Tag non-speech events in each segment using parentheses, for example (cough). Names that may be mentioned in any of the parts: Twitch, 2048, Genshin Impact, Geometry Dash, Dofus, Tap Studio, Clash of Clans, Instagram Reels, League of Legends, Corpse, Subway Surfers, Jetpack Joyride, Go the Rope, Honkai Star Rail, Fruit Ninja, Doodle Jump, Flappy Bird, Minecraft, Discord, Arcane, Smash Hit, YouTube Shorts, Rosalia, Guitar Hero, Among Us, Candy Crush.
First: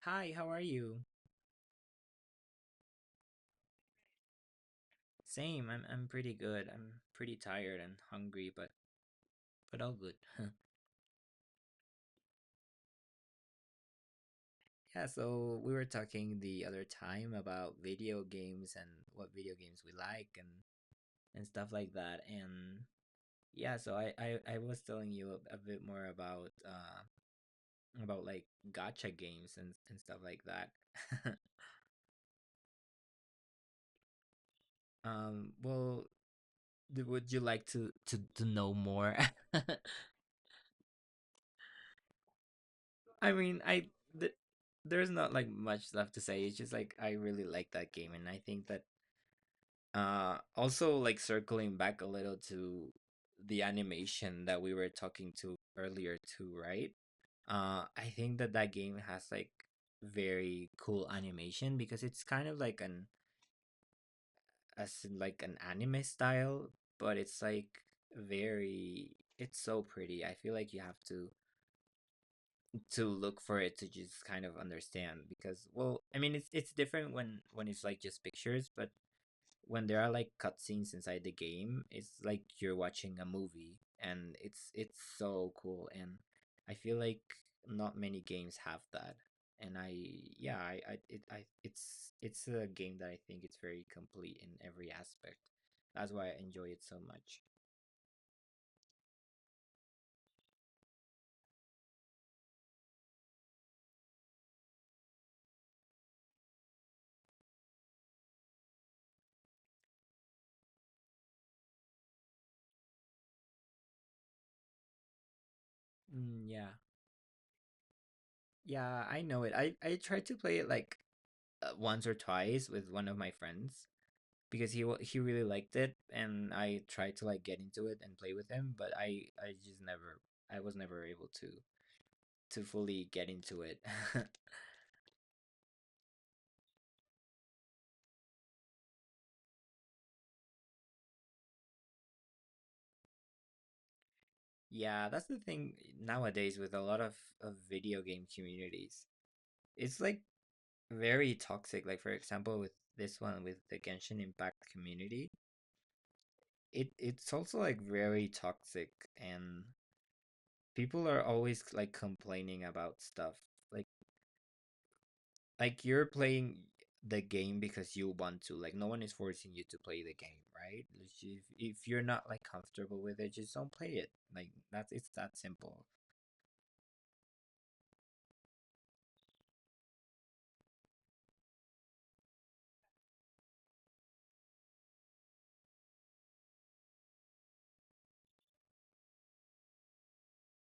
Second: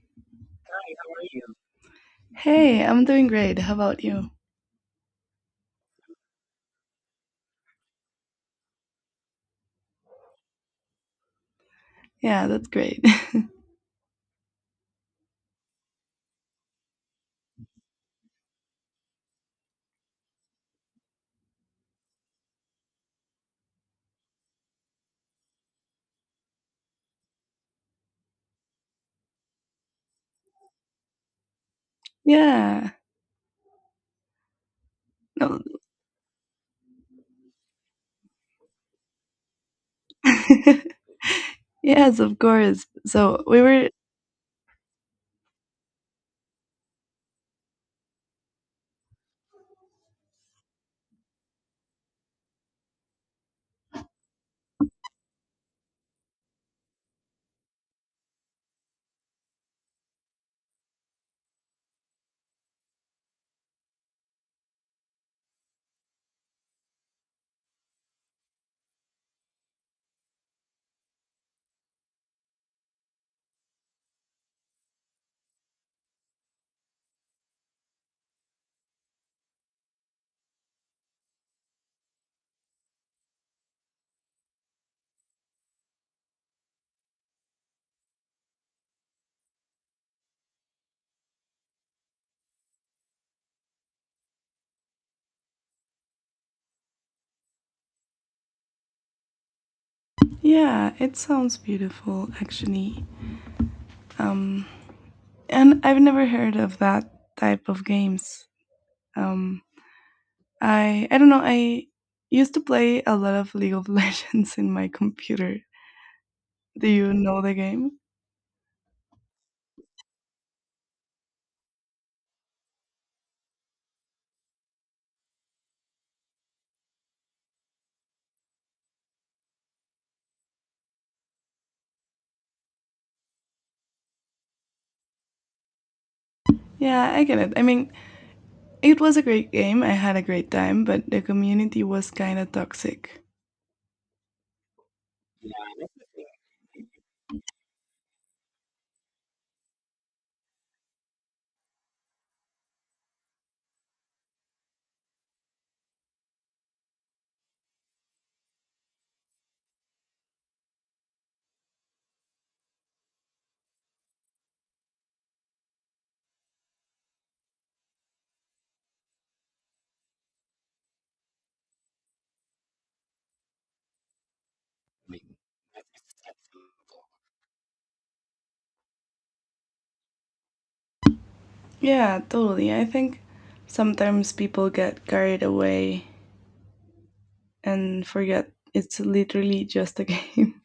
Hi, how are you? Hey, I'm doing great. How about you? Same. I'm pretty good. I'm pretty tired and hungry, but all good. (laughs) Yeah, that's great. (laughs) Yeah, so we were talking the other time about video games and what video games we like and stuff like that. And yeah, so I was telling you a bit more about like gacha games and stuff like that. (laughs) Yeah. Um, No. well, would you like to to know more? (laughs) (laughs) Yes, of course. I So we mean, were. th- there's not like much left to say. It's just like I really like that game, and I think that also like circling back a little to the animation that we were talking to earlier too, right? I think that game has like very cool animation because it's kind of like an as in like an anime style, but it's like very it's so pretty. I feel like you have to look for it to just kind of understand because well I mean it's different when it's like just pictures, but when there are like cutscenes inside the game, it's like you're watching a movie and it's so cool. And I feel like not many games have that. And I yeah I, it, I it's a game that I think it's very complete in every aspect. That's why I enjoy it so much. Yeah, it sounds beautiful, actually. Um, and I've never heard of that type of games. Um, I don't know. I used to play a lot of League of (laughs) Legends in my computer. Mm, yeah. Do you know the game? Yeah, I know it. I tried to play it like once or twice with one of my friends because he really liked it and I tried to like get into it and play with him, but I just never I was never able to fully get into it. (laughs) Yeah, I get it. I mean, it was a great game. I had a great time, but the community was kind of toxic. Yeah, that's the thing nowadays with a lot of video game communities. It's like very toxic. Like for example with this one with the Genshin Impact community, it's also like very toxic, and people are always like complaining about stuff. Like you're playing the game because you want to, like, no one is forcing you to play the game, right? Like, if you're not like comfortable with it, just don't play it. Like that's it's that simple. Yeah, totally. I think sometimes people get carried away and forget it's literally just a game.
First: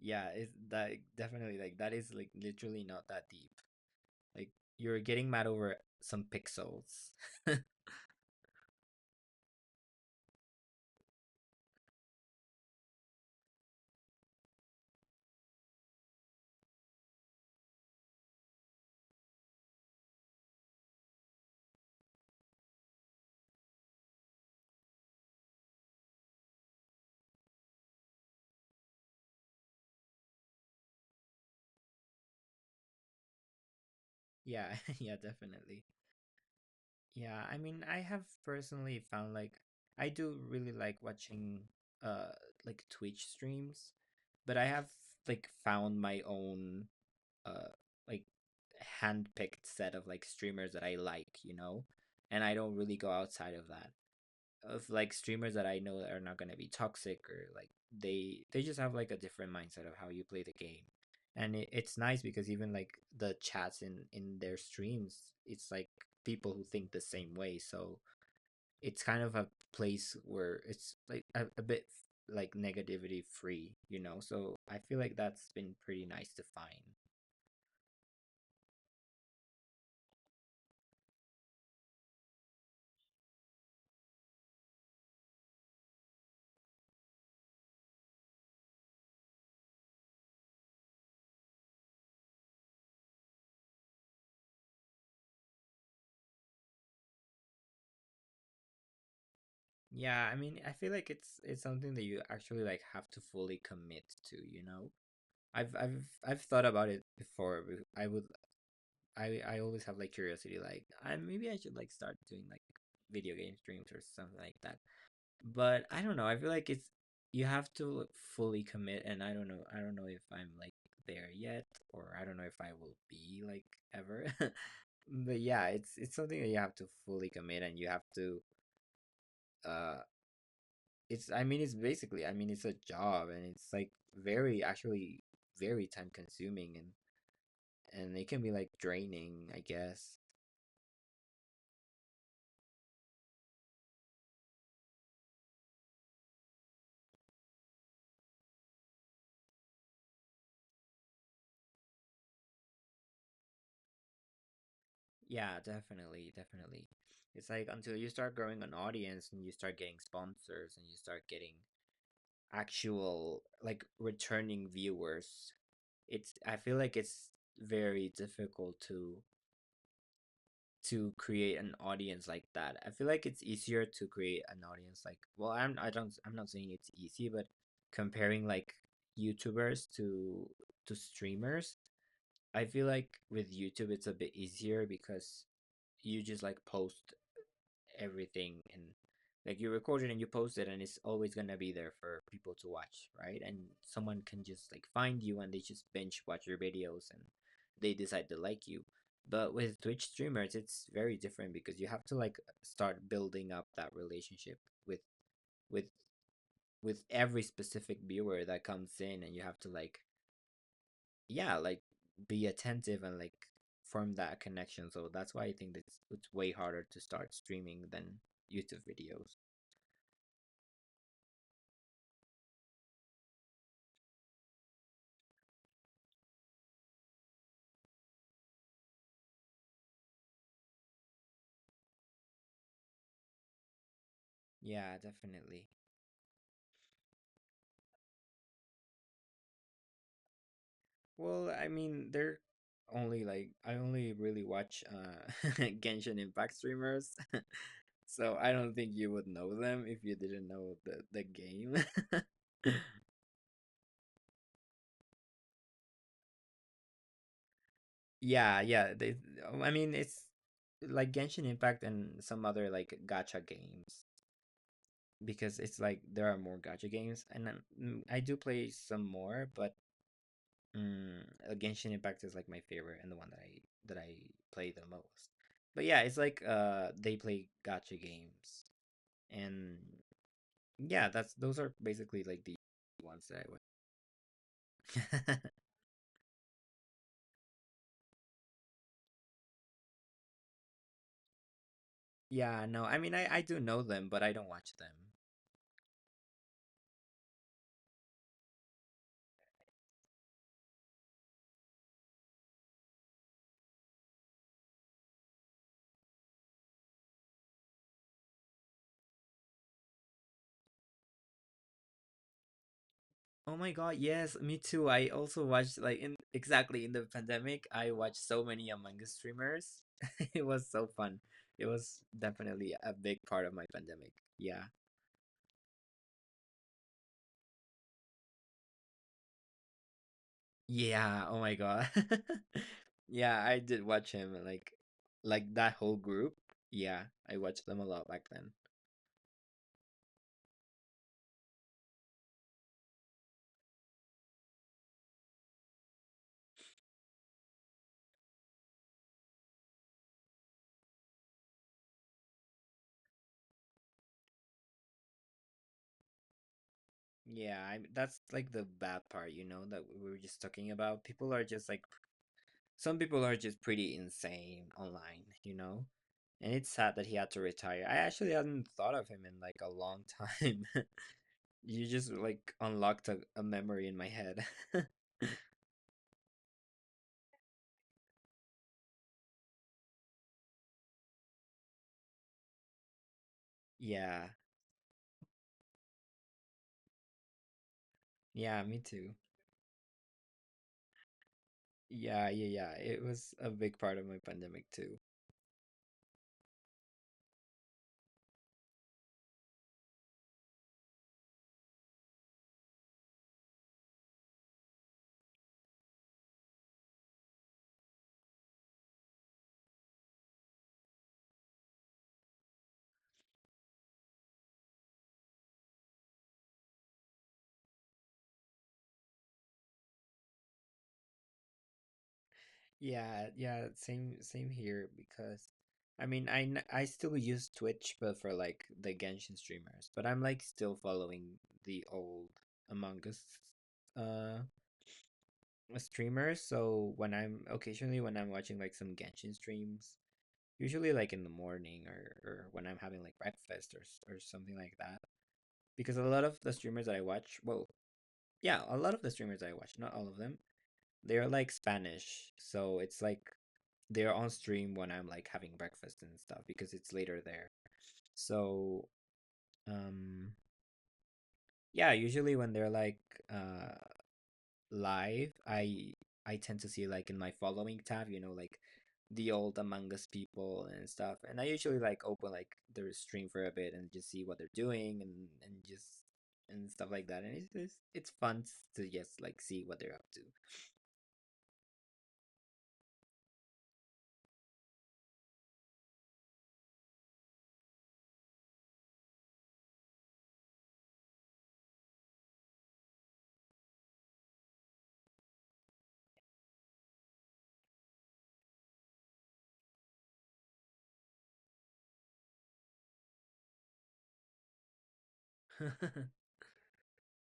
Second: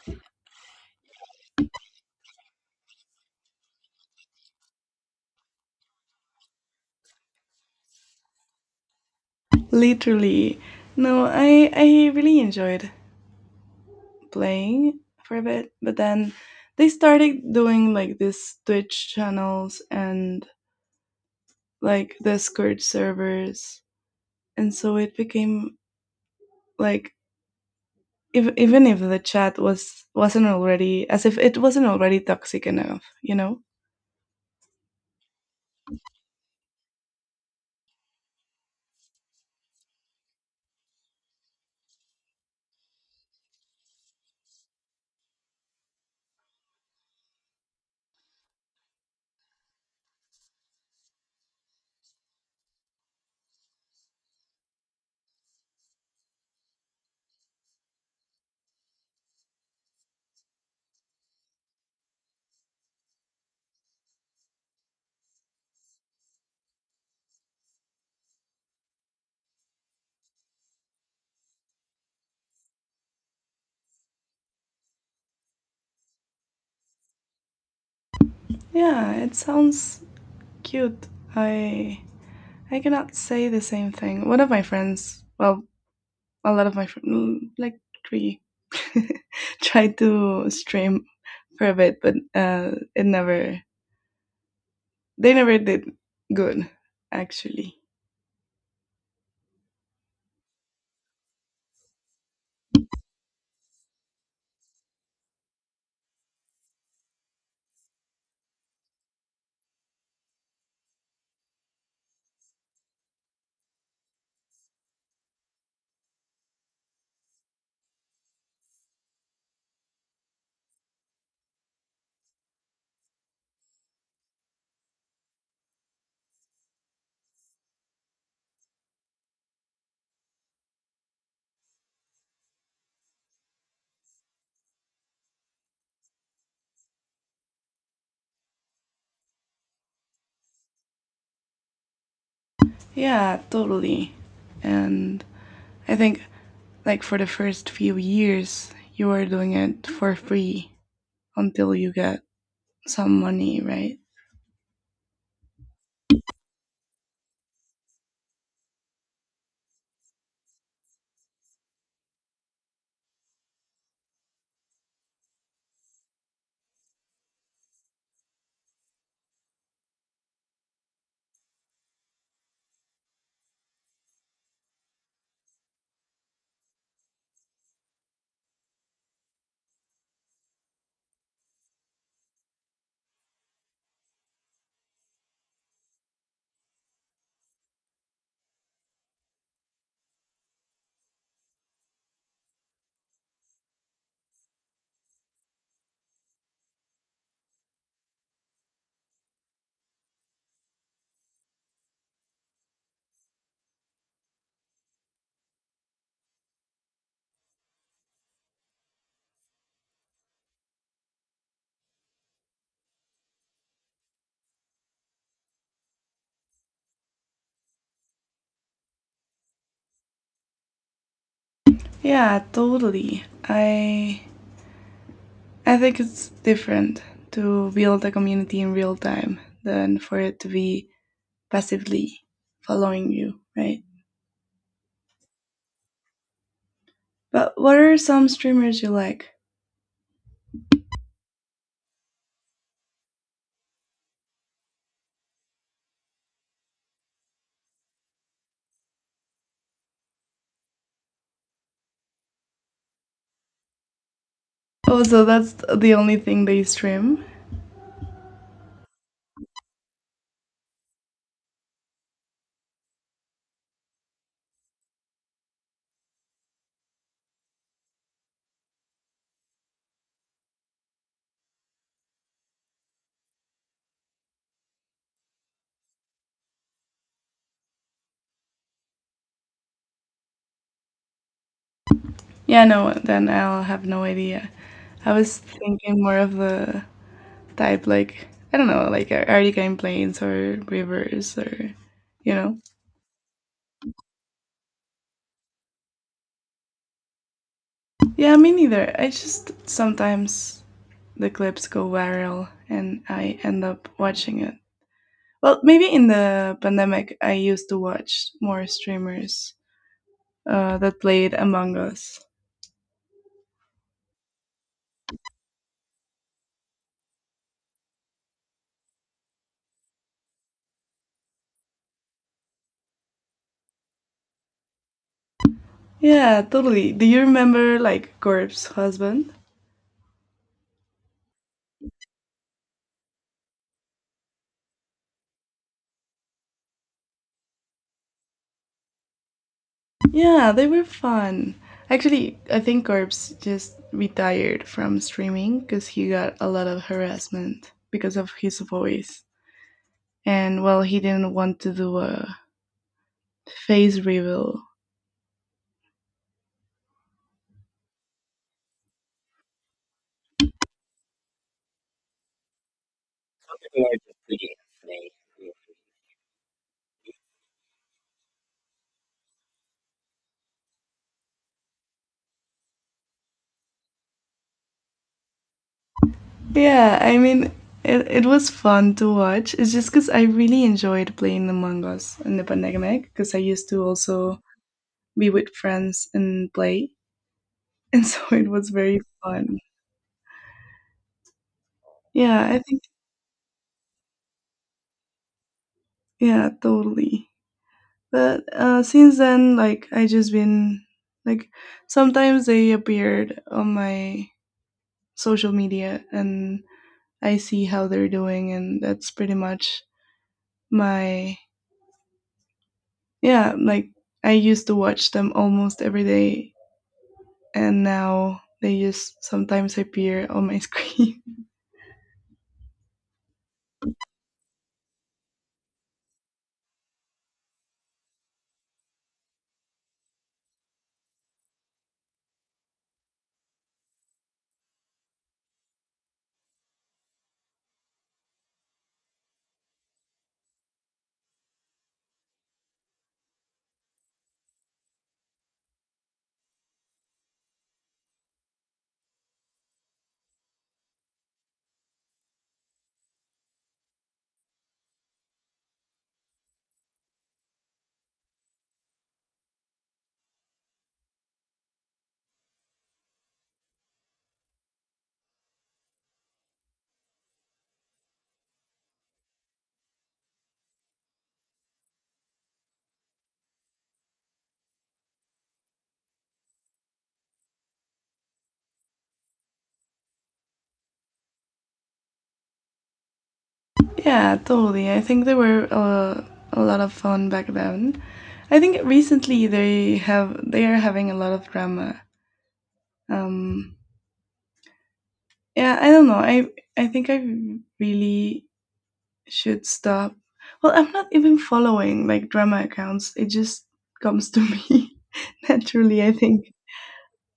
Yeah, it's that definitely. Like that is like literally not that deep. Like you're getting mad over some pixels. (laughs) Literally. No, I really enjoyed playing for a bit, but then they started doing like this Twitch channels and like Discord servers, and so it became like, if, even if the chat wasn't already, as if it wasn't already toxic enough. (laughs) Yeah, (laughs) yeah, definitely. Yeah, I mean, I have personally found like I do really like watching uh like Twitch streams, but I have like found my own uh like handpicked set of like streamers that I like, you know, and I don't really go outside of that. Of like streamers that I know that are not gonna be toxic, or like they just have like a different mindset of how you play the game, and it's nice because even like the chats in their streams, it's like people who think the same way. So it's kind of a place where it's like a bit like negativity free, you know. So I feel like that's been pretty nice to find. Yeah, it sounds cute. I i cannot say the same thing. One of my friends, well, a lot of my friends, like three, (laughs) tried to stream for a bit, but it never, they never did good, actually. Yeah, I mean, I feel like it's something that you actually like have to fully commit to, you know? I've thought about it before. But I would I always have like curiosity, like I maybe I should like start doing like video game streams or something like that. But I don't know. I feel like it's you have to like fully commit, and I don't know. I don't know if I'm like there yet, or I don't know if I will be like ever. (laughs) But yeah, it's something that you have to fully commit, and you have to uh it's I mean, it's a job and it's like very actually very time consuming, and it can be like draining, I guess. Yeah, totally. And I think, like, for the first few years you were doing it for free until you get some money, right? Yeah, definitely, definitely. It's like until you start growing an audience and you start getting sponsors and you start getting actual like returning viewers, it's I feel like it's very difficult to create an audience like that. I feel like it's easier to create an audience, like well, I don't I'm not saying it's easy, but comparing like YouTubers to streamers, I feel like with YouTube it's a bit easier because you just like post everything, and like you record it and you post it and it's always gonna be there for people to watch, right? And someone can just like find you and they just binge watch your videos and they decide to like you. But with Twitch streamers, it's very different because you have to like start building up that relationship with with with every specific viewer that comes in, and you have to like yeah, like be attentive and like form that connection. So that's why I think that it's way harder to start streaming than YouTube videos. Yeah, totally. I think it's different to build a community in real time than for it to be passively following you, right? Yeah, definitely. But what are some streamers you like? Well, I mean, they're only like I only really watch (laughs) Genshin Impact streamers, (laughs) so I don't think you would know them if you didn't know the game. (laughs) Oh, so that's the only thing they stream? Yeah, yeah, they oh, I mean, it's like Genshin Impact and some other like gacha games because it's like there are more gacha games, and then, mm, I do play some more, but mm, Genshin Impact is like my favorite and the one that I play the most. But yeah, it's like they play gacha games. And yeah, that's those are basically like the Yeah, no, ones then that I'll have no idea. I I was would. (laughs) thinking more of the type, like, I don't know, like Artie Plains or Rivers or you know. Yeah, no. I mean, I do know them, but I don't watch them. Yeah, me neither. I just sometimes the clips go viral and I end up watching it. Well, maybe in the pandemic, I used to watch more streamers that played Among Us. Oh my God, yes, me too. I also watched like in exactly in the pandemic, I watched so many Among Us streamers. (laughs) It was so fun. It was definitely a big part of my pandemic. Yeah. Yeah, totally. Do you remember like Corp's husband? Yeah, oh my God. (laughs) Yeah, I did watch him like that whole group. Yeah, I watched them a lot back then. Yeah, they were fun. Actually, I think Corpse just retired from streaming because he got a lot of harassment because of his voice. And well, he didn't want to do a face reveal. Yeah, I that's like the bad part, you know, that we were just talking about. People are just like some people are just pretty insane online, you know? And it's sad that he had to retire. I actually hadn't thought of him in like a long time. (laughs) You just like unlocked a memory in my head. (laughs) Yeah, I mean, it was fun to watch. It's just because I really enjoyed playing Among Us in the pandemic because I used to Yeah. also be with friends and play. (laughs) And so it Yeah, was me very too. fun. Yeah, Yeah, yeah, I yeah. think, It was a big part of my pandemic too. yeah, totally. But since then, like, I just been, like, sometimes they appeared on my social media and I see how they're doing. And that's pretty much my, yeah, like, I used to watch them almost every day and now they just sometimes appear on my screen. Yeah, yeah, same here because I mean, I still use Twitch but for like the Genshin streamers, but I'm like still following the old Among Us uh streamers, so when I'm occasionally when I'm watching like some Genshin streams, usually like in the morning or when I'm having like breakfast or or something like that, because a lot of the streamers that I watch, well, yeah, a lot of the streamers I watch, not all of them, they're like Spanish, so it's like they're on stream when I'm like having breakfast and stuff because it's later there. So um yeah, usually when they're like uh live, I tend to see like in my following tab, you know, like the old Among Us people and stuff. And I usually like open like their stream for a bit and just see what they're doing and just and stuff like that. And it's fun to just like see what they're up (laughs) Yeah, totally. I think they were a lot of fun back then. I think recently they are having a lot of drama. Um, yeah, I don't know. I think I really should stop. Well, I'm not even following like drama accounts. It just comes to me (laughs) to. naturally. (laughs) I think.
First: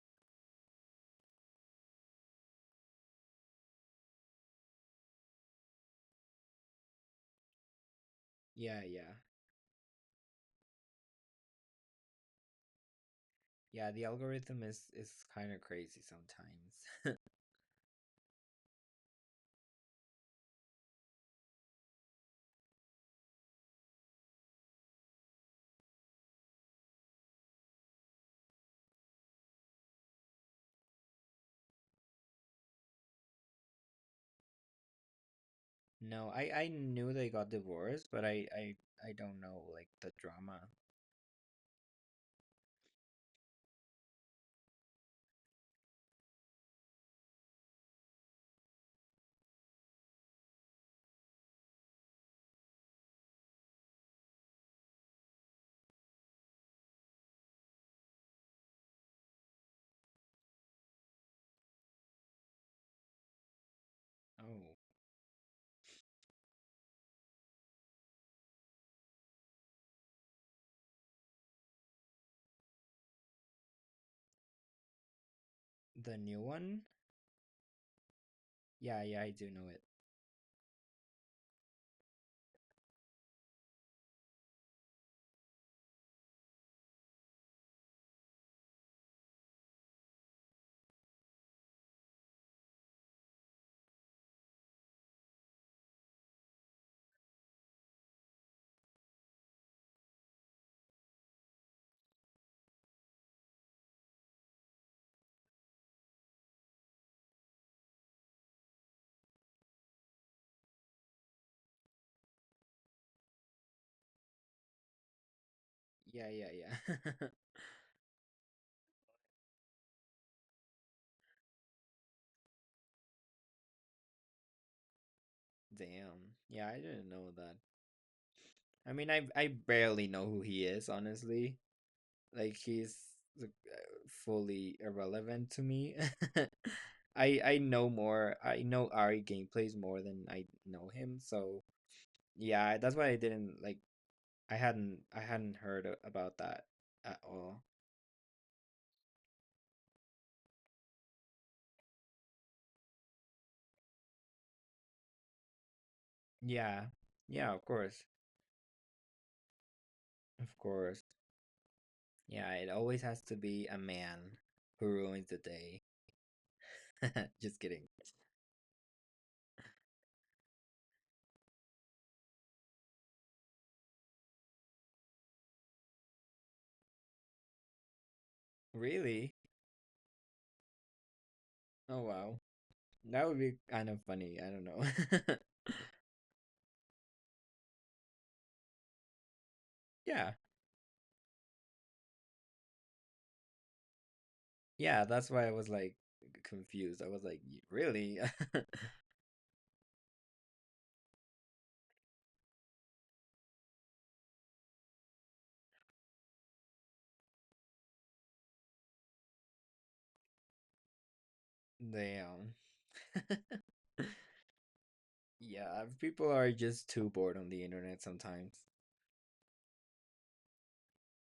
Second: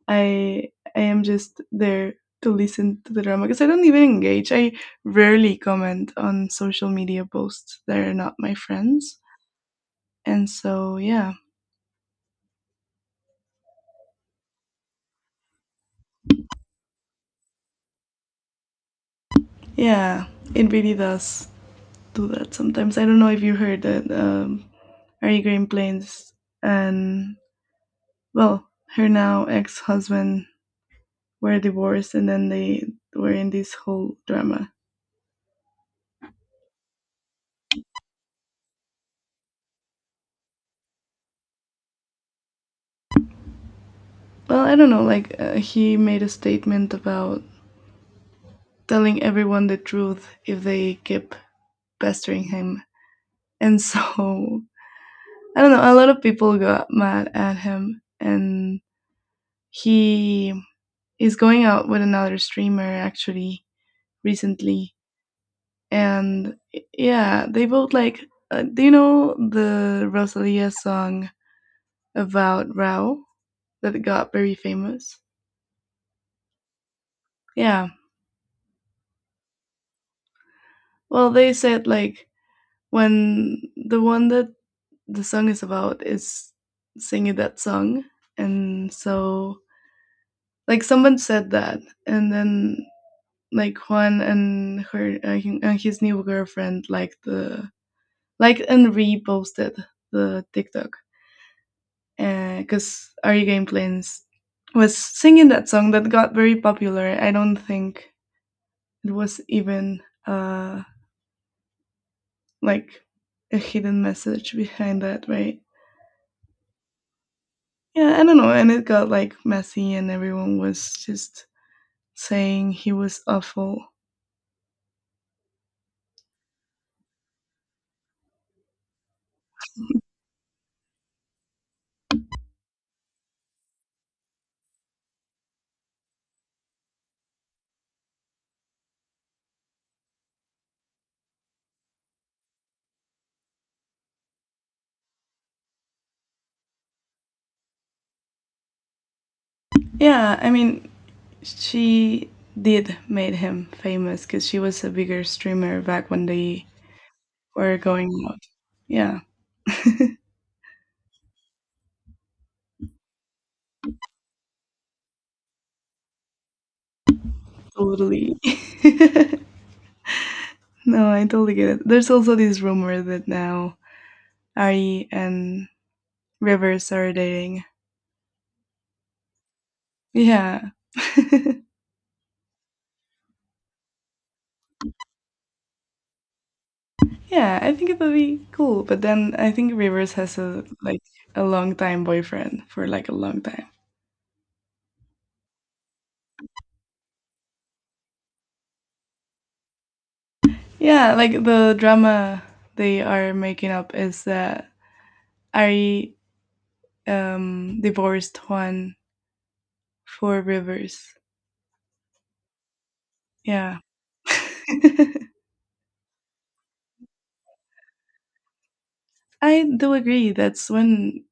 I I am just there to listen to the drama because I don't even engage. I rarely comment on social media posts that are not my Yeah, yeah. friends. And so yeah, Yeah, the algorithm is kind of crazy sometimes. yeah, it really does do that sometimes. I don't know if you heard that Ari Green Plains and, well, her now ex-husband were divorced, and then they were in this whole drama. No, I knew they got divorced, but I I don't know like the drama. Well, I don't know. Like, he made a statement about telling everyone the truth if they keep pestering him. And (laughs) so, I don't know, a lot of people got mad at him. And he is going out with another streamer, actually, Oh, recently. And yeah, they both, like, do you know the Rosalia song about Rao that got very famous? the new one? Yeah. Yeah, yeah, I do know it. Well, they said like when the one that the song is about is singing that song. And so, like, someone said that, and then like Juan and and his new girlfriend like and reposted the TikTok because Ari Gameplains was singing that song that got very popular. I don't think it was even like a hidden message behind that, right? Yeah, yeah, yeah. Yeah, I don't know, and it got like messy, and everyone was just saying he was awful. (laughs) Damn. Yeah, I didn't know that. I mean, I barely know who he is, honestly. Like he's like, fully irrelevant to me. (laughs) I know more. I know Ari gameplays more than I know him, so yeah, that's why I didn't like I hadn't heard about that at all. Yeah, I mean, she did made him famous because she was a bigger streamer back when they Yeah. Yeah, of were course. going out. Yeah, Of course. Yeah, it always has to be a man who ruins the day. (laughs) Just kidding. totally. (laughs) No, I totally get it. There's also this rumor that now Ari and Rivers are dating. Really? Yeah, Oh, wow. That would be kind of funny. I don't know. (laughs) yeah, I think it would be cool. But then I think Rivers Yeah. has a, like, a long time boyfriend for like a long time. Yeah, that's why I was like confused. I was like, "Y- really? Yeah, like the drama they are making up is that Ari divorced Juan for Rivers. (laughs) Damn. (laughs) Yeah. (laughs) I Yeah, people are just too bored on the internet sometimes. do agree. That's when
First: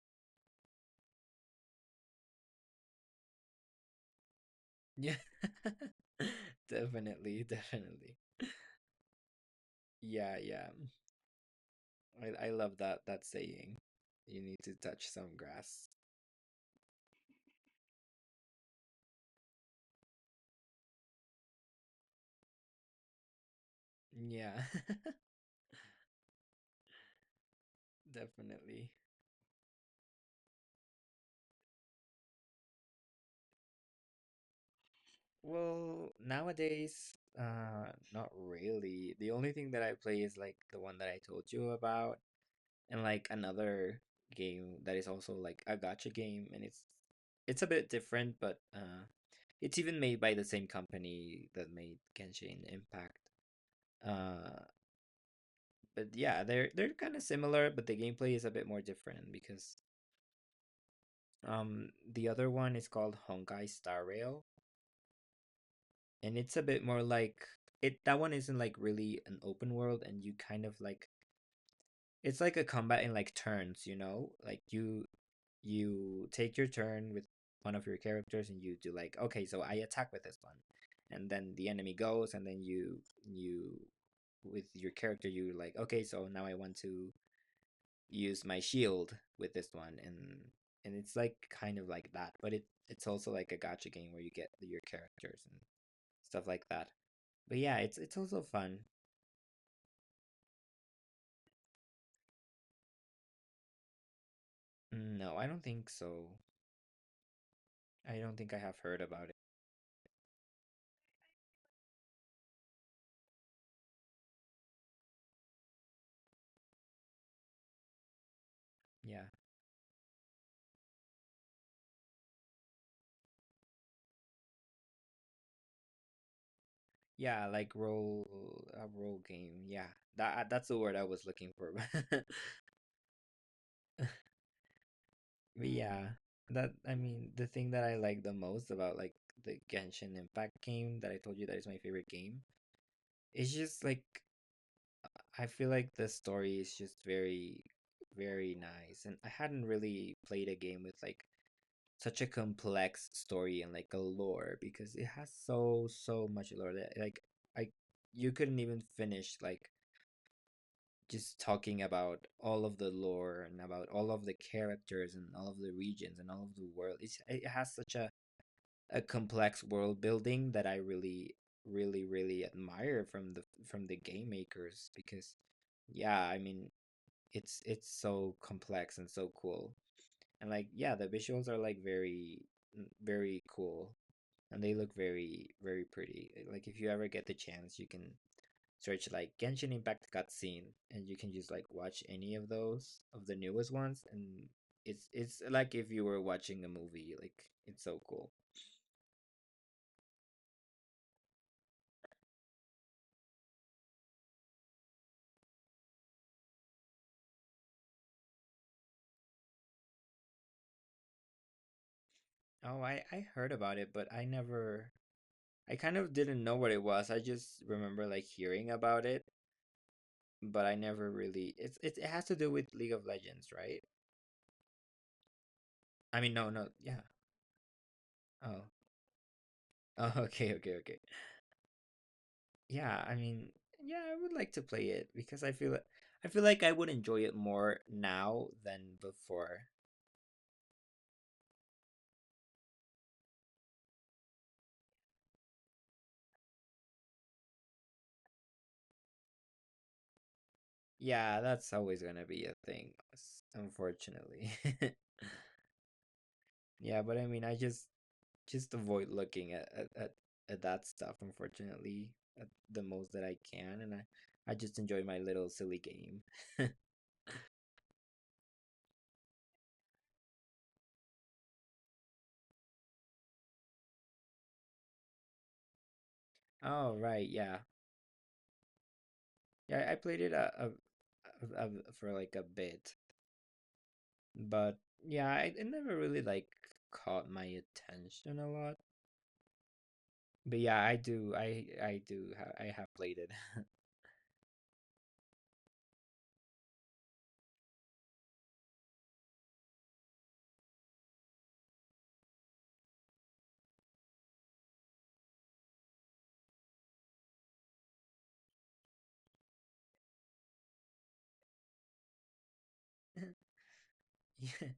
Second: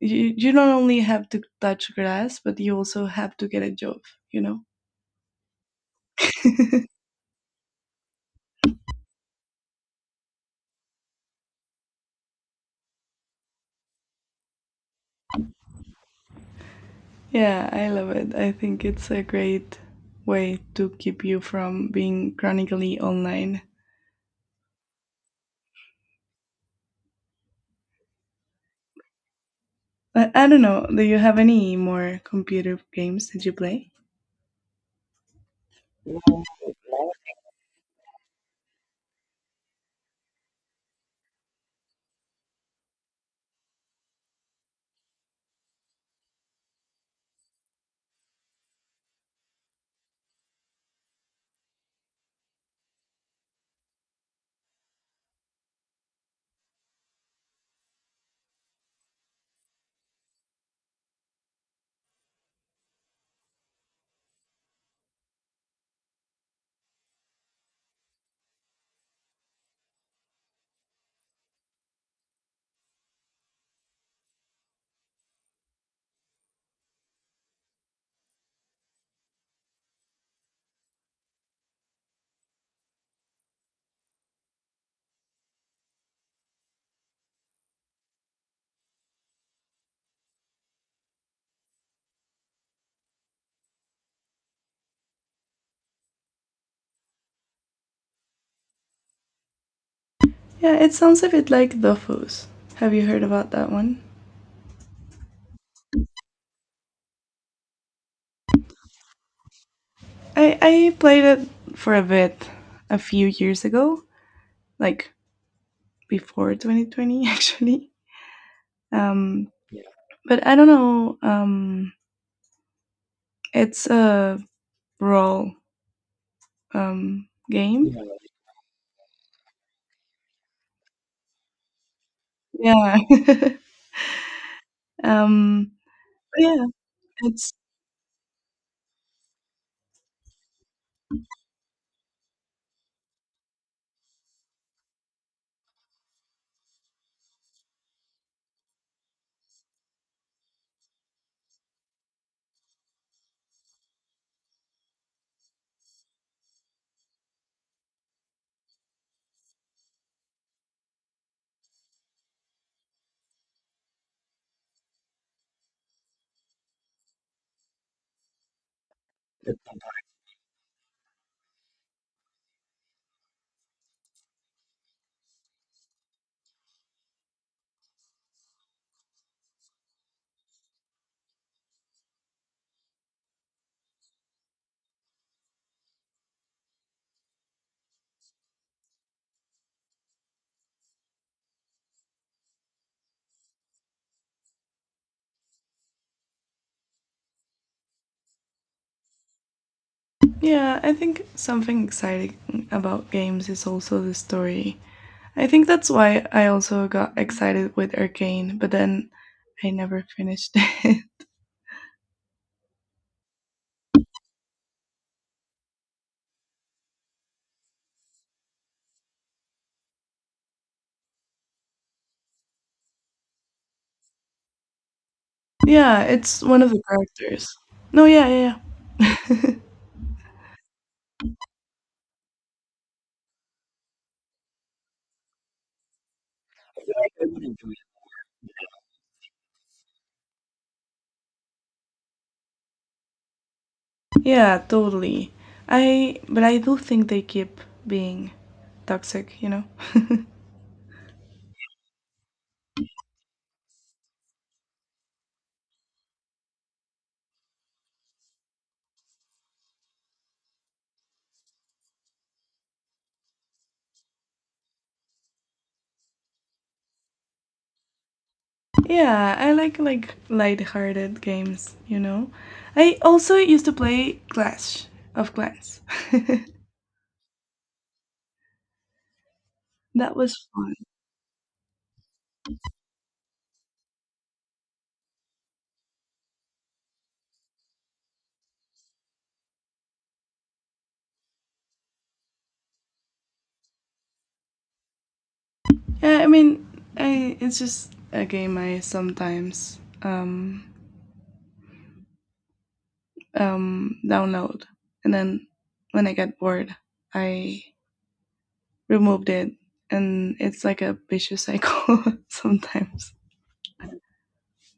you not only have to touch grass, but you also have to get a job, you know? Yeah. (laughs) Definitely, definitely. Yeah, yeah. I love that saying. You need to touch some grass. Yeah, I love it. I think it's a great way to keep you from being chronically online. Yeah, (laughs) definitely. I don't know. Do you have any more computer games that you play? Well, nowadays, not really. The only thing that I play is like the one that I told you about, and like another game that is also like a gacha game, and it's a bit different, but it's even made by the same company that made Genshin Impact. Uh, but yeah, they're kind of similar, but the gameplay is a bit more different because the other one is called Honkai Star Rail, and it's a bit more like it. That one isn't like really an open world, and you kind of like it's like a combat in like turns. You know, like you take your turn with one of your characters, and you do like okay, so I attack with this one, and then the enemy goes, and then you with your character you like okay, so now I want to use my shield with this one and it's like kind of like that but it it's also like a gacha game where you get your characters and stuff like that but yeah it's also fun. Yeah, it sounds a bit like Dofus. Have you heard about that one? No, I don't think so. I don't think I have heard about it. I played it for a bit a few years ago, like before 2020 (laughs) actually. Yeah, um, but I don't know. It's a role yeah, like game. role a role game, yeah. That's the word I was looking for. (laughs) Yeah. Yeah. But (laughs) um, yeah, yeah, that I mean the it's thing that I like the most about like the Genshin Impact game that I told you that is my favorite game, it's just like I feel like the story is just very, very nice. And I hadn't really played a game with like such a complex story and like a lore, because it has so, so much lore that like I you couldn't even finish like just talking about all of the lore and about all of the characters and all of the regions and all of the world. It's, it has such a complex world building that I really, really, really admire from the game makers because yeah, I mean it's so complex and so cool. And like yeah, the visuals are like very very cool and they look very, very pretty. Eh, like if you ever get the chance, you can search like Genshin Impact cutscene and you can just like watch any of those of the newest ones and it's like if you were watching a movie. Like it's so cool. yeah, I think something exciting about games is also the story. I think that's why I also got excited with Arcane, but then I never finished (laughs) it. Oh, I heard about it, but I never I kind of didn't know what it was. I just remember like hearing about it but I never really. It's it, it has to do with League of Legends, right? Yeah, I mean, it's no, one no, of the yeah. characters. No, yeah, yeah, Oh, oh, (laughs) okay, okay, okay. Yeah, I mean, yeah, I would like to play it because I feel like I would enjoy it yeah. more now than before. Yeah, totally. I but I do think they keep being toxic, you know. Yeah, that's always gonna be a thing, unfortunately. (laughs) Yeah, but I mean, I just avoid looking at that stuff, unfortunately, at the most that I can, and I just enjoy my little silly game. (laughs) Yeah, I like light-hearted games, you know. I also used to play Clash of Clans. (laughs) Oh, right, yeah. Yeah, I That played it was fun. a, a, a- for like a bit, but yeah, I, it never really like caught my attention a lot. But yeah, I do, I do, I have played it. Yeah, I mean, I it's just a game I sometimes download and then when I get bored, I removed it and it's like a vicious cycle (laughs) sometimes. (laughs) Yeah,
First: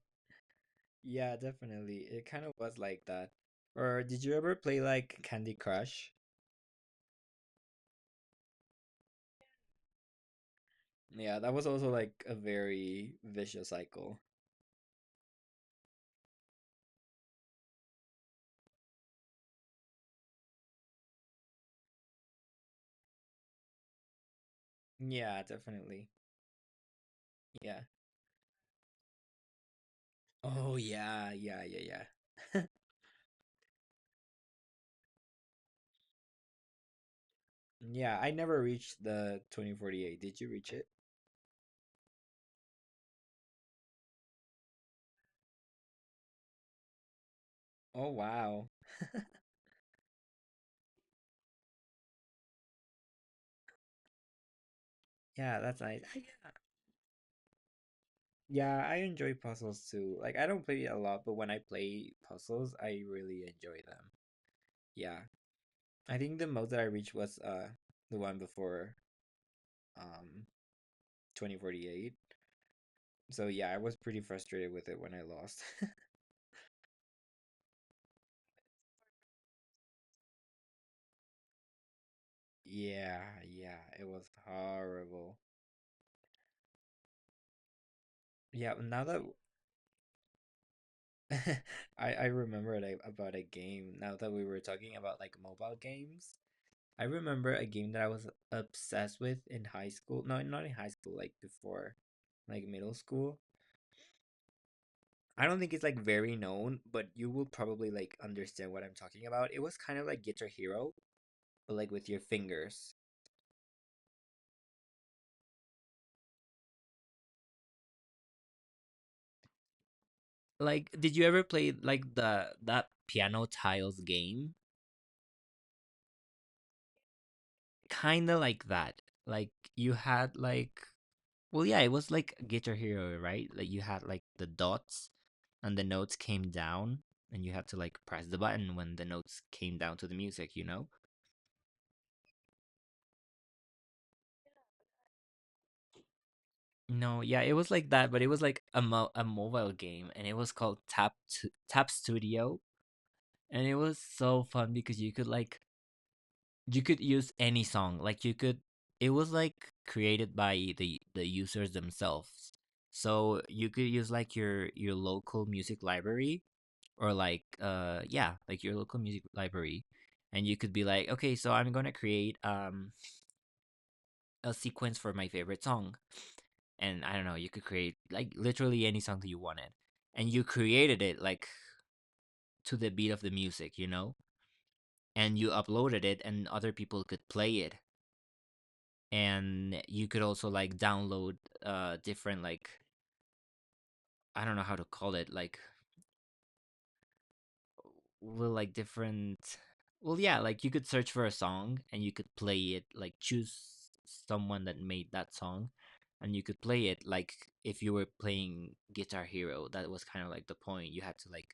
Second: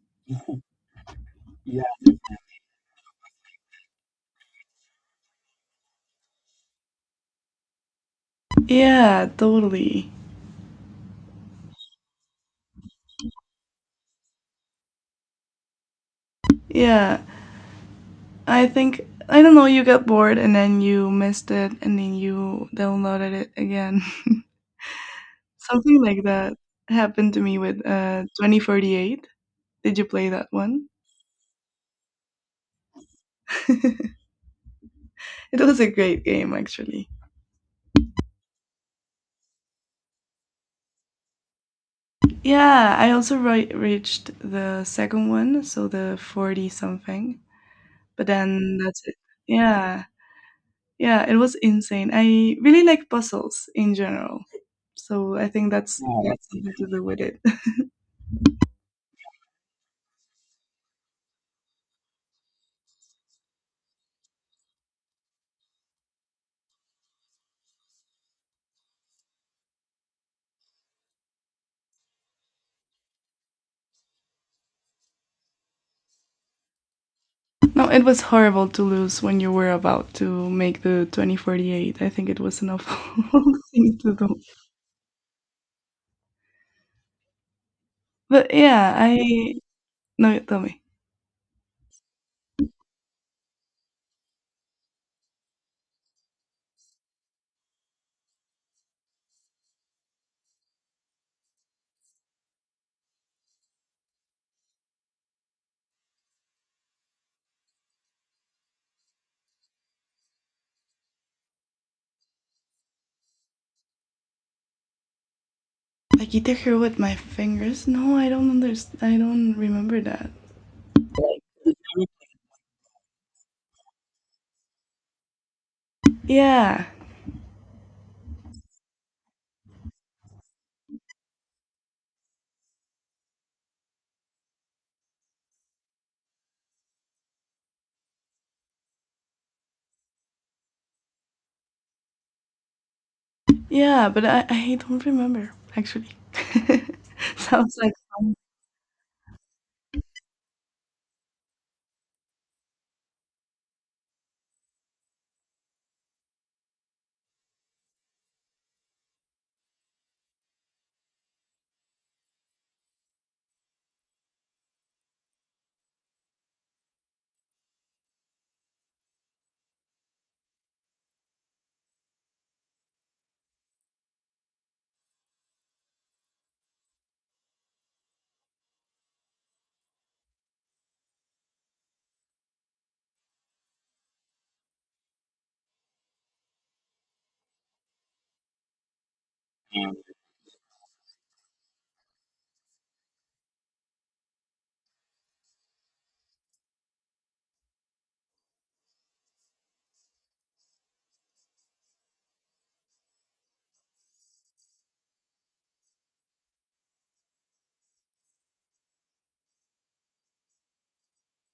yeah, definitely. It kind of was like that. Or did you ever play like Candy Crush? Yeah, totally. Yeah, that was also like a very vicious cycle. Yeah, I think, I don't know. You got bored and then you missed it and then you downloaded it again. (laughs) Yeah, Something definitely. like that happened to me Yeah. with 2048. Did you play that Oh one? yeah, yeah, yeah, yeah. (laughs) (laughs) It was a great game, actually. Yeah, I never reached the 2048. Did you reach it? Yeah, I also reached the second one, so the 40 something, Oh but wow. then that's it. Yeah, yeah, it was insane. I really like puzzles in general. So I Yeah, think that's that's nice. yeah, got I, that's something to do with it. (laughs) yeah, I enjoy puzzles too. Like, I don't play it a lot, but when I play puzzles, I really enjoy them. Yeah. I think the most that I reached was the one before um 2048. So yeah, I was pretty frustrated with it when I lost. (laughs) No, it was horrible to lose when you were about to make the 2048. I think it was an Yeah, awful (laughs) yeah, thing it to was do. horrible. But Yeah, yeah, now that I no, tell me. (laughs) I remembered I, about a game now that we were talking about like mobile games. I remember a game that I was obsessed with in high school. No, not in high school, like before, like middle school. I don't think it's like very known, but you will probably like understand what I'm talking about. It was kind of like Guitar Hero, but like with your fingers. I hit her with my fingers. No, I don't understand. I don't remember that. Like, did you ever play like the that piano tiles game? Yeah, Kinda like that. Like you had like well yeah, it was like Guitar Hero, right? Like you had like the dots and the notes came down and you had to like press the button when the notes came down to the music, you know? yeah, but I don't remember, actually. (laughs) No, yeah, it was Sounds like like that, but it fun. was like a mobile game and it was called Tap Studio and it was so fun because you could like you could use any song. Like you could it was like created by the users themselves. So you could use like your local music library or like yeah, like your local music library and you could be like, okay, so I'm gonna create a sequence for my favorite song. And I don't know, you could create like literally any song that you wanted. And you created it like to the beat of the music, you know? And you uploaded it and other people could play it. And you could also like download different like I don't know how to call it, like with like different well yeah like you could search for a song and you could play it like choose someone that made that song and you could play it like if you were playing Guitar Hero that was kind of like the point you had to like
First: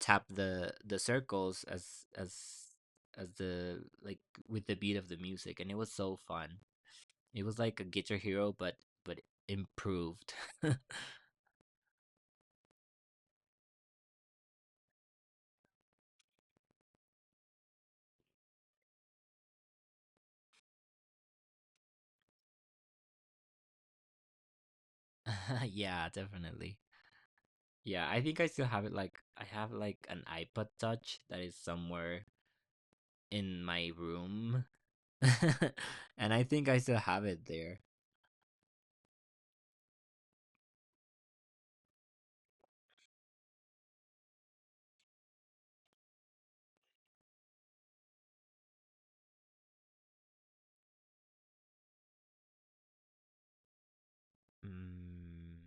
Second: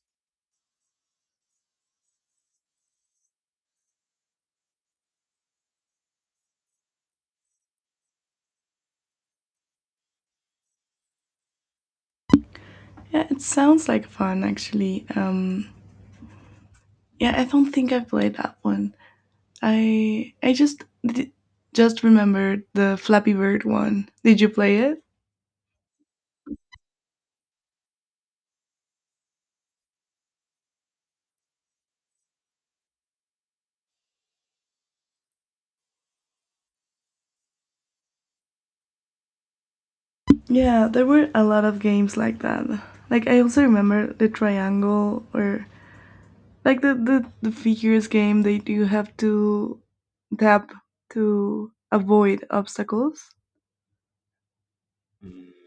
tap the circles as the like with the beat of the music and it was so fun, it was like a Guitar Hero but improved. Yeah, it sounds like fun, actually. Yeah, I don't think I played that one. I just remembered the Flappy Bird one. Did you play it? (laughs) Yeah, definitely. Yeah, I think I still have it like I have like an iPod Touch that is somewhere in my room. (laughs) And I think I still have it there. Yeah, there were a lot of games like that. Like, I also remember the triangle or, like, the figures game that you have to tap to avoid obstacles. Mm,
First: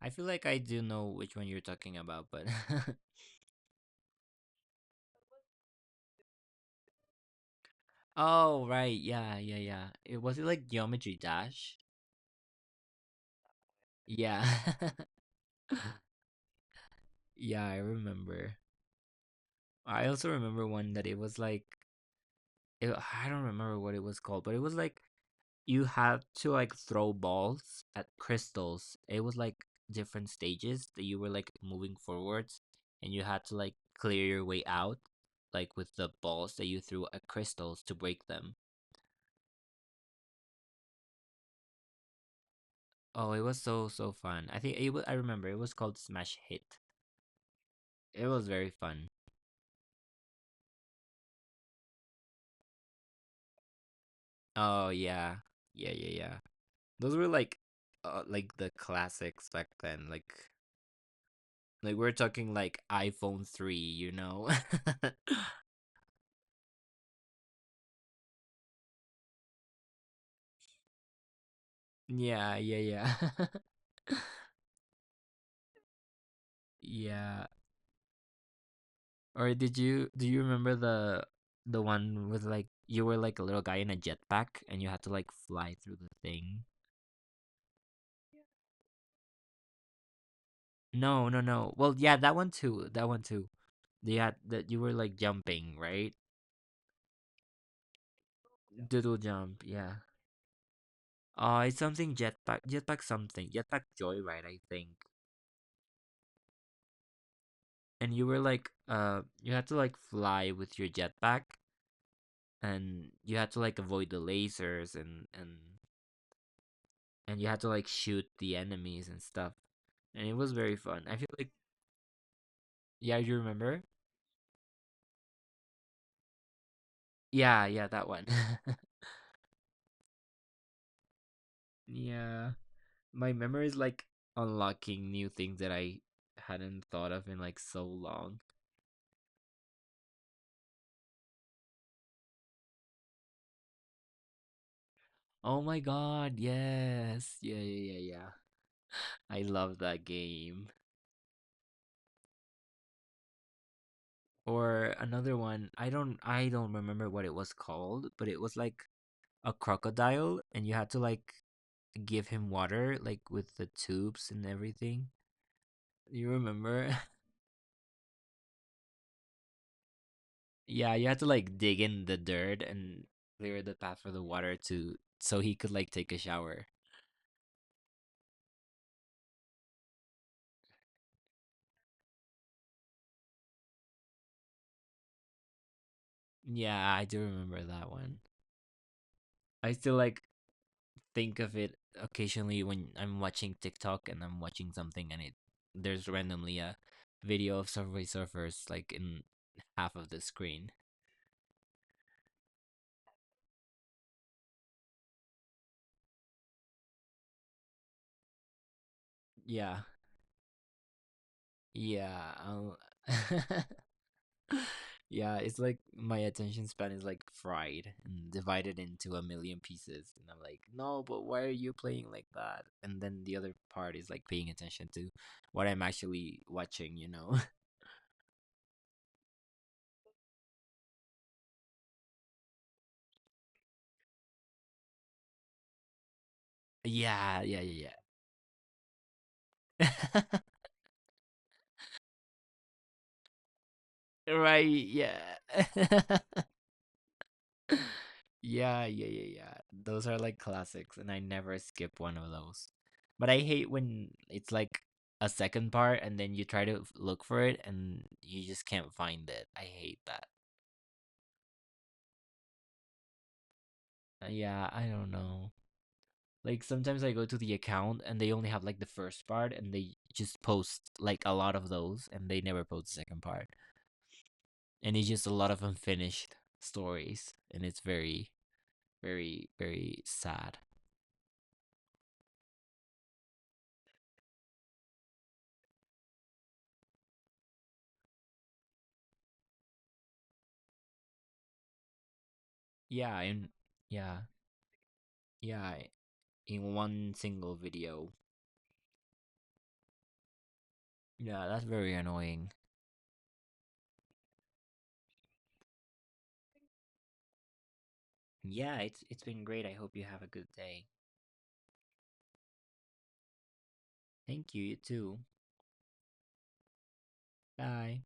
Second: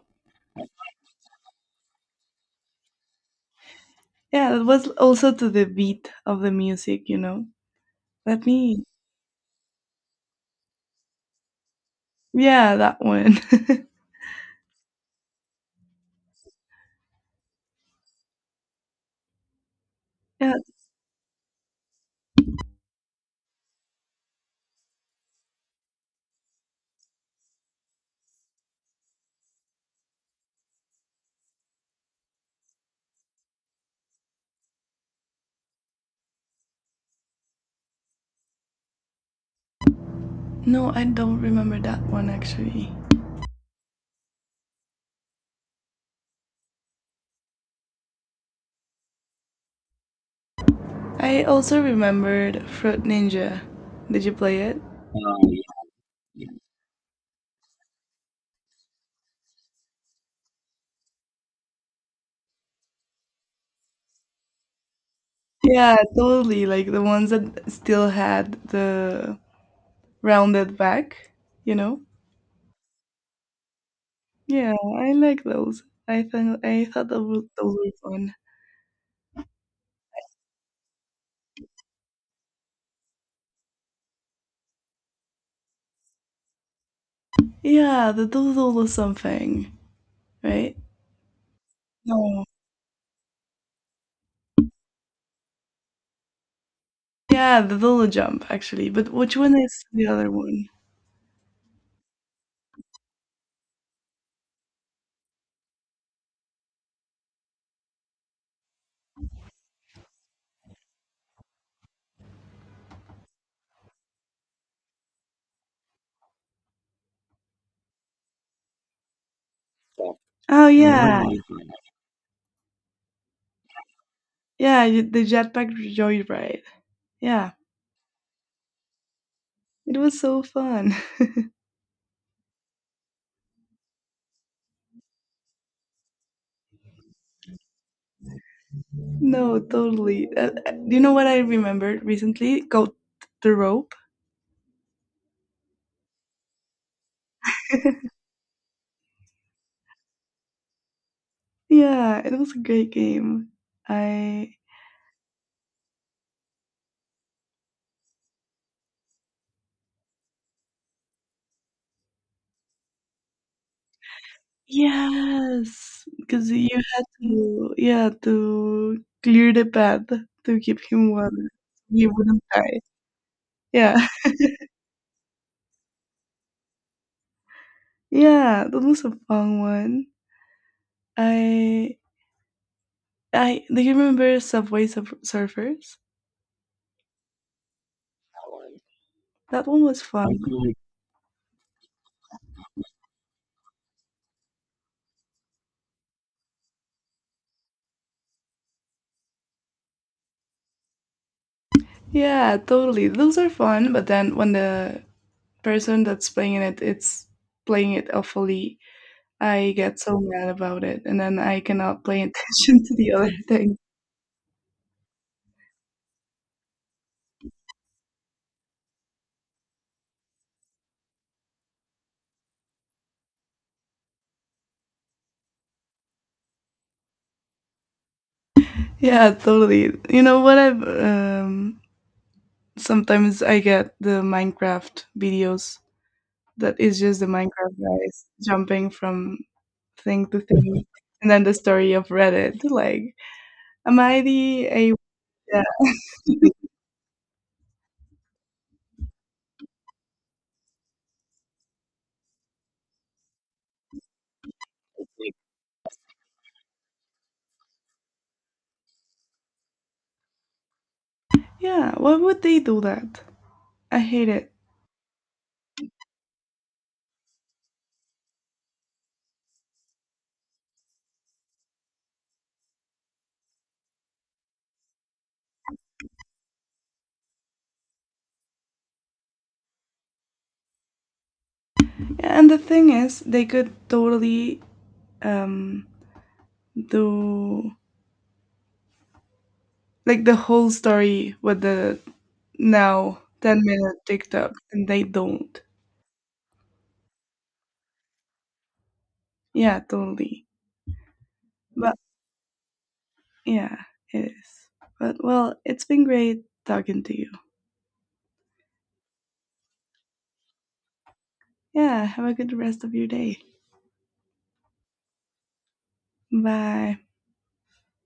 I feel like I do know which one you're talking about, but Yeah, it was also to the beat of the music, you know. (laughs) Let oh, me right. Yeah, yeah, yeah. It was it like Geometry Dash? Yeah, that one. (laughs) Yeah. (laughs) Yeah, I remember. I also Yeah. remember one that it was like it, I don't remember what it was called, but it was like you had to like throw balls at crystals. It was like different stages that you were like moving forwards and you had to like clear your way out like with the balls that you threw at crystals to break them. No, I don't remember that one, actually. Oh, it was so so fun. I think it was, I remember it was called Smash Hit. It was very fun. I also remembered Fruit Ninja. Did you play it? Oh yeah. Yeah, yeah, yeah. Those were like the classics back then. Like we're talking like iPhone 3, you know. (laughs) Yeah, totally. Like the ones that still had the rounded back, you know? Yeah, yeah, yeah. (laughs) Yeah, I like those. I think I thought Yeah. those were fun. Or did you do you remember the one with like you were like a little guy in a jetpack and you had to like fly through the thing? Yeah, the doodle something, right? No, no, no. Well, yeah, that No. one too. That one too. They had that you were like jumping, right? Yeah, the doodle jump, Yeah. actually. But Doodle which one jump, is yeah. the other one? It's something jetpack something. Jetpack Joyride, I think. And you were like you had to like fly with your jetpack and you had to like avoid the lasers and you had to like shoot the enemies and stuff. And it was Oh very fun. I yeah, feel like yeah, you remember? yeah, the jetpack joyride. Yeah, Yeah, yeah, that one. it was so fun. (laughs) Yeah. My memory is like unlocking new things that I hadn't thought of in like so long. No, totally. Do you know what I remembered recently? Go the rope. Oh my god, yes. Yeah, yeah, yeah, yeah. I love that game. Yeah, it was a great game. I Or another one, I don't remember what it was called, but it was like a crocodile and you had to like give him water like with the tubes and everything. Yes, You because you remember? had (laughs) to yeah, to clear the path to give Yeah, you him had to water. like dig He in the wouldn't dirt die. and clear the path Yeah, for the water to so he could like take a shower. (laughs) yeah, that was a fun one. I I Do you remember Subway Surfers? Yeah, I do remember that one. That I one still was like fun. think of it occasionally when I'm watching TikTok and I'm watching something and it there's randomly a video of Subway Surfers like in half of the screen. Yeah, totally. Those are fun, but then when the person that's playing it, it's playing it awfully, I Yeah. get so mad about it and then I cannot pay Yeah. I'll... attention (laughs) to the other thing. (laughs) Yeah, it's like my attention span is like fried and divided into a million pieces. And I'm like, no, but why are you playing like that? And then the other part is like paying attention to what I'm actually watching, you know? (laughs) Yeah, totally. You know what, I've sometimes I get the Minecraft videos that is just the Yeah, yeah, Minecraft yeah, guys jumping from thing to yeah. thing, and then the story of Reddit, like, am I (laughs) the Right, a— yeah. yeah, (laughs) Yeah, yeah, yeah, yeah. Those are like classics, and I never skip one of those. But I hate when it's like a second part and then you try to look for it and you just can't find it. I hate that. yeah, why would they do that? I hate it. Yeah, I don't know. Like sometimes I go to the account and they only have like the first part and they just post like a lot of those and they never post the second part. And it's just a lot of unfinished stories and it's very, very, very sad. And the thing is they could totally, um the, like, the whole story with the Yeah, now and 10-minute yeah. TikTok, and they don't. Yeah, in one single video. Yeah, totally. Yeah, that's very But annoying. yeah, it is. But well, it's been great talking to you. Yeah, it's been great. I hope you have a good day. Yeah, have a good rest of your day. Thank you, you too. Bye. Bye.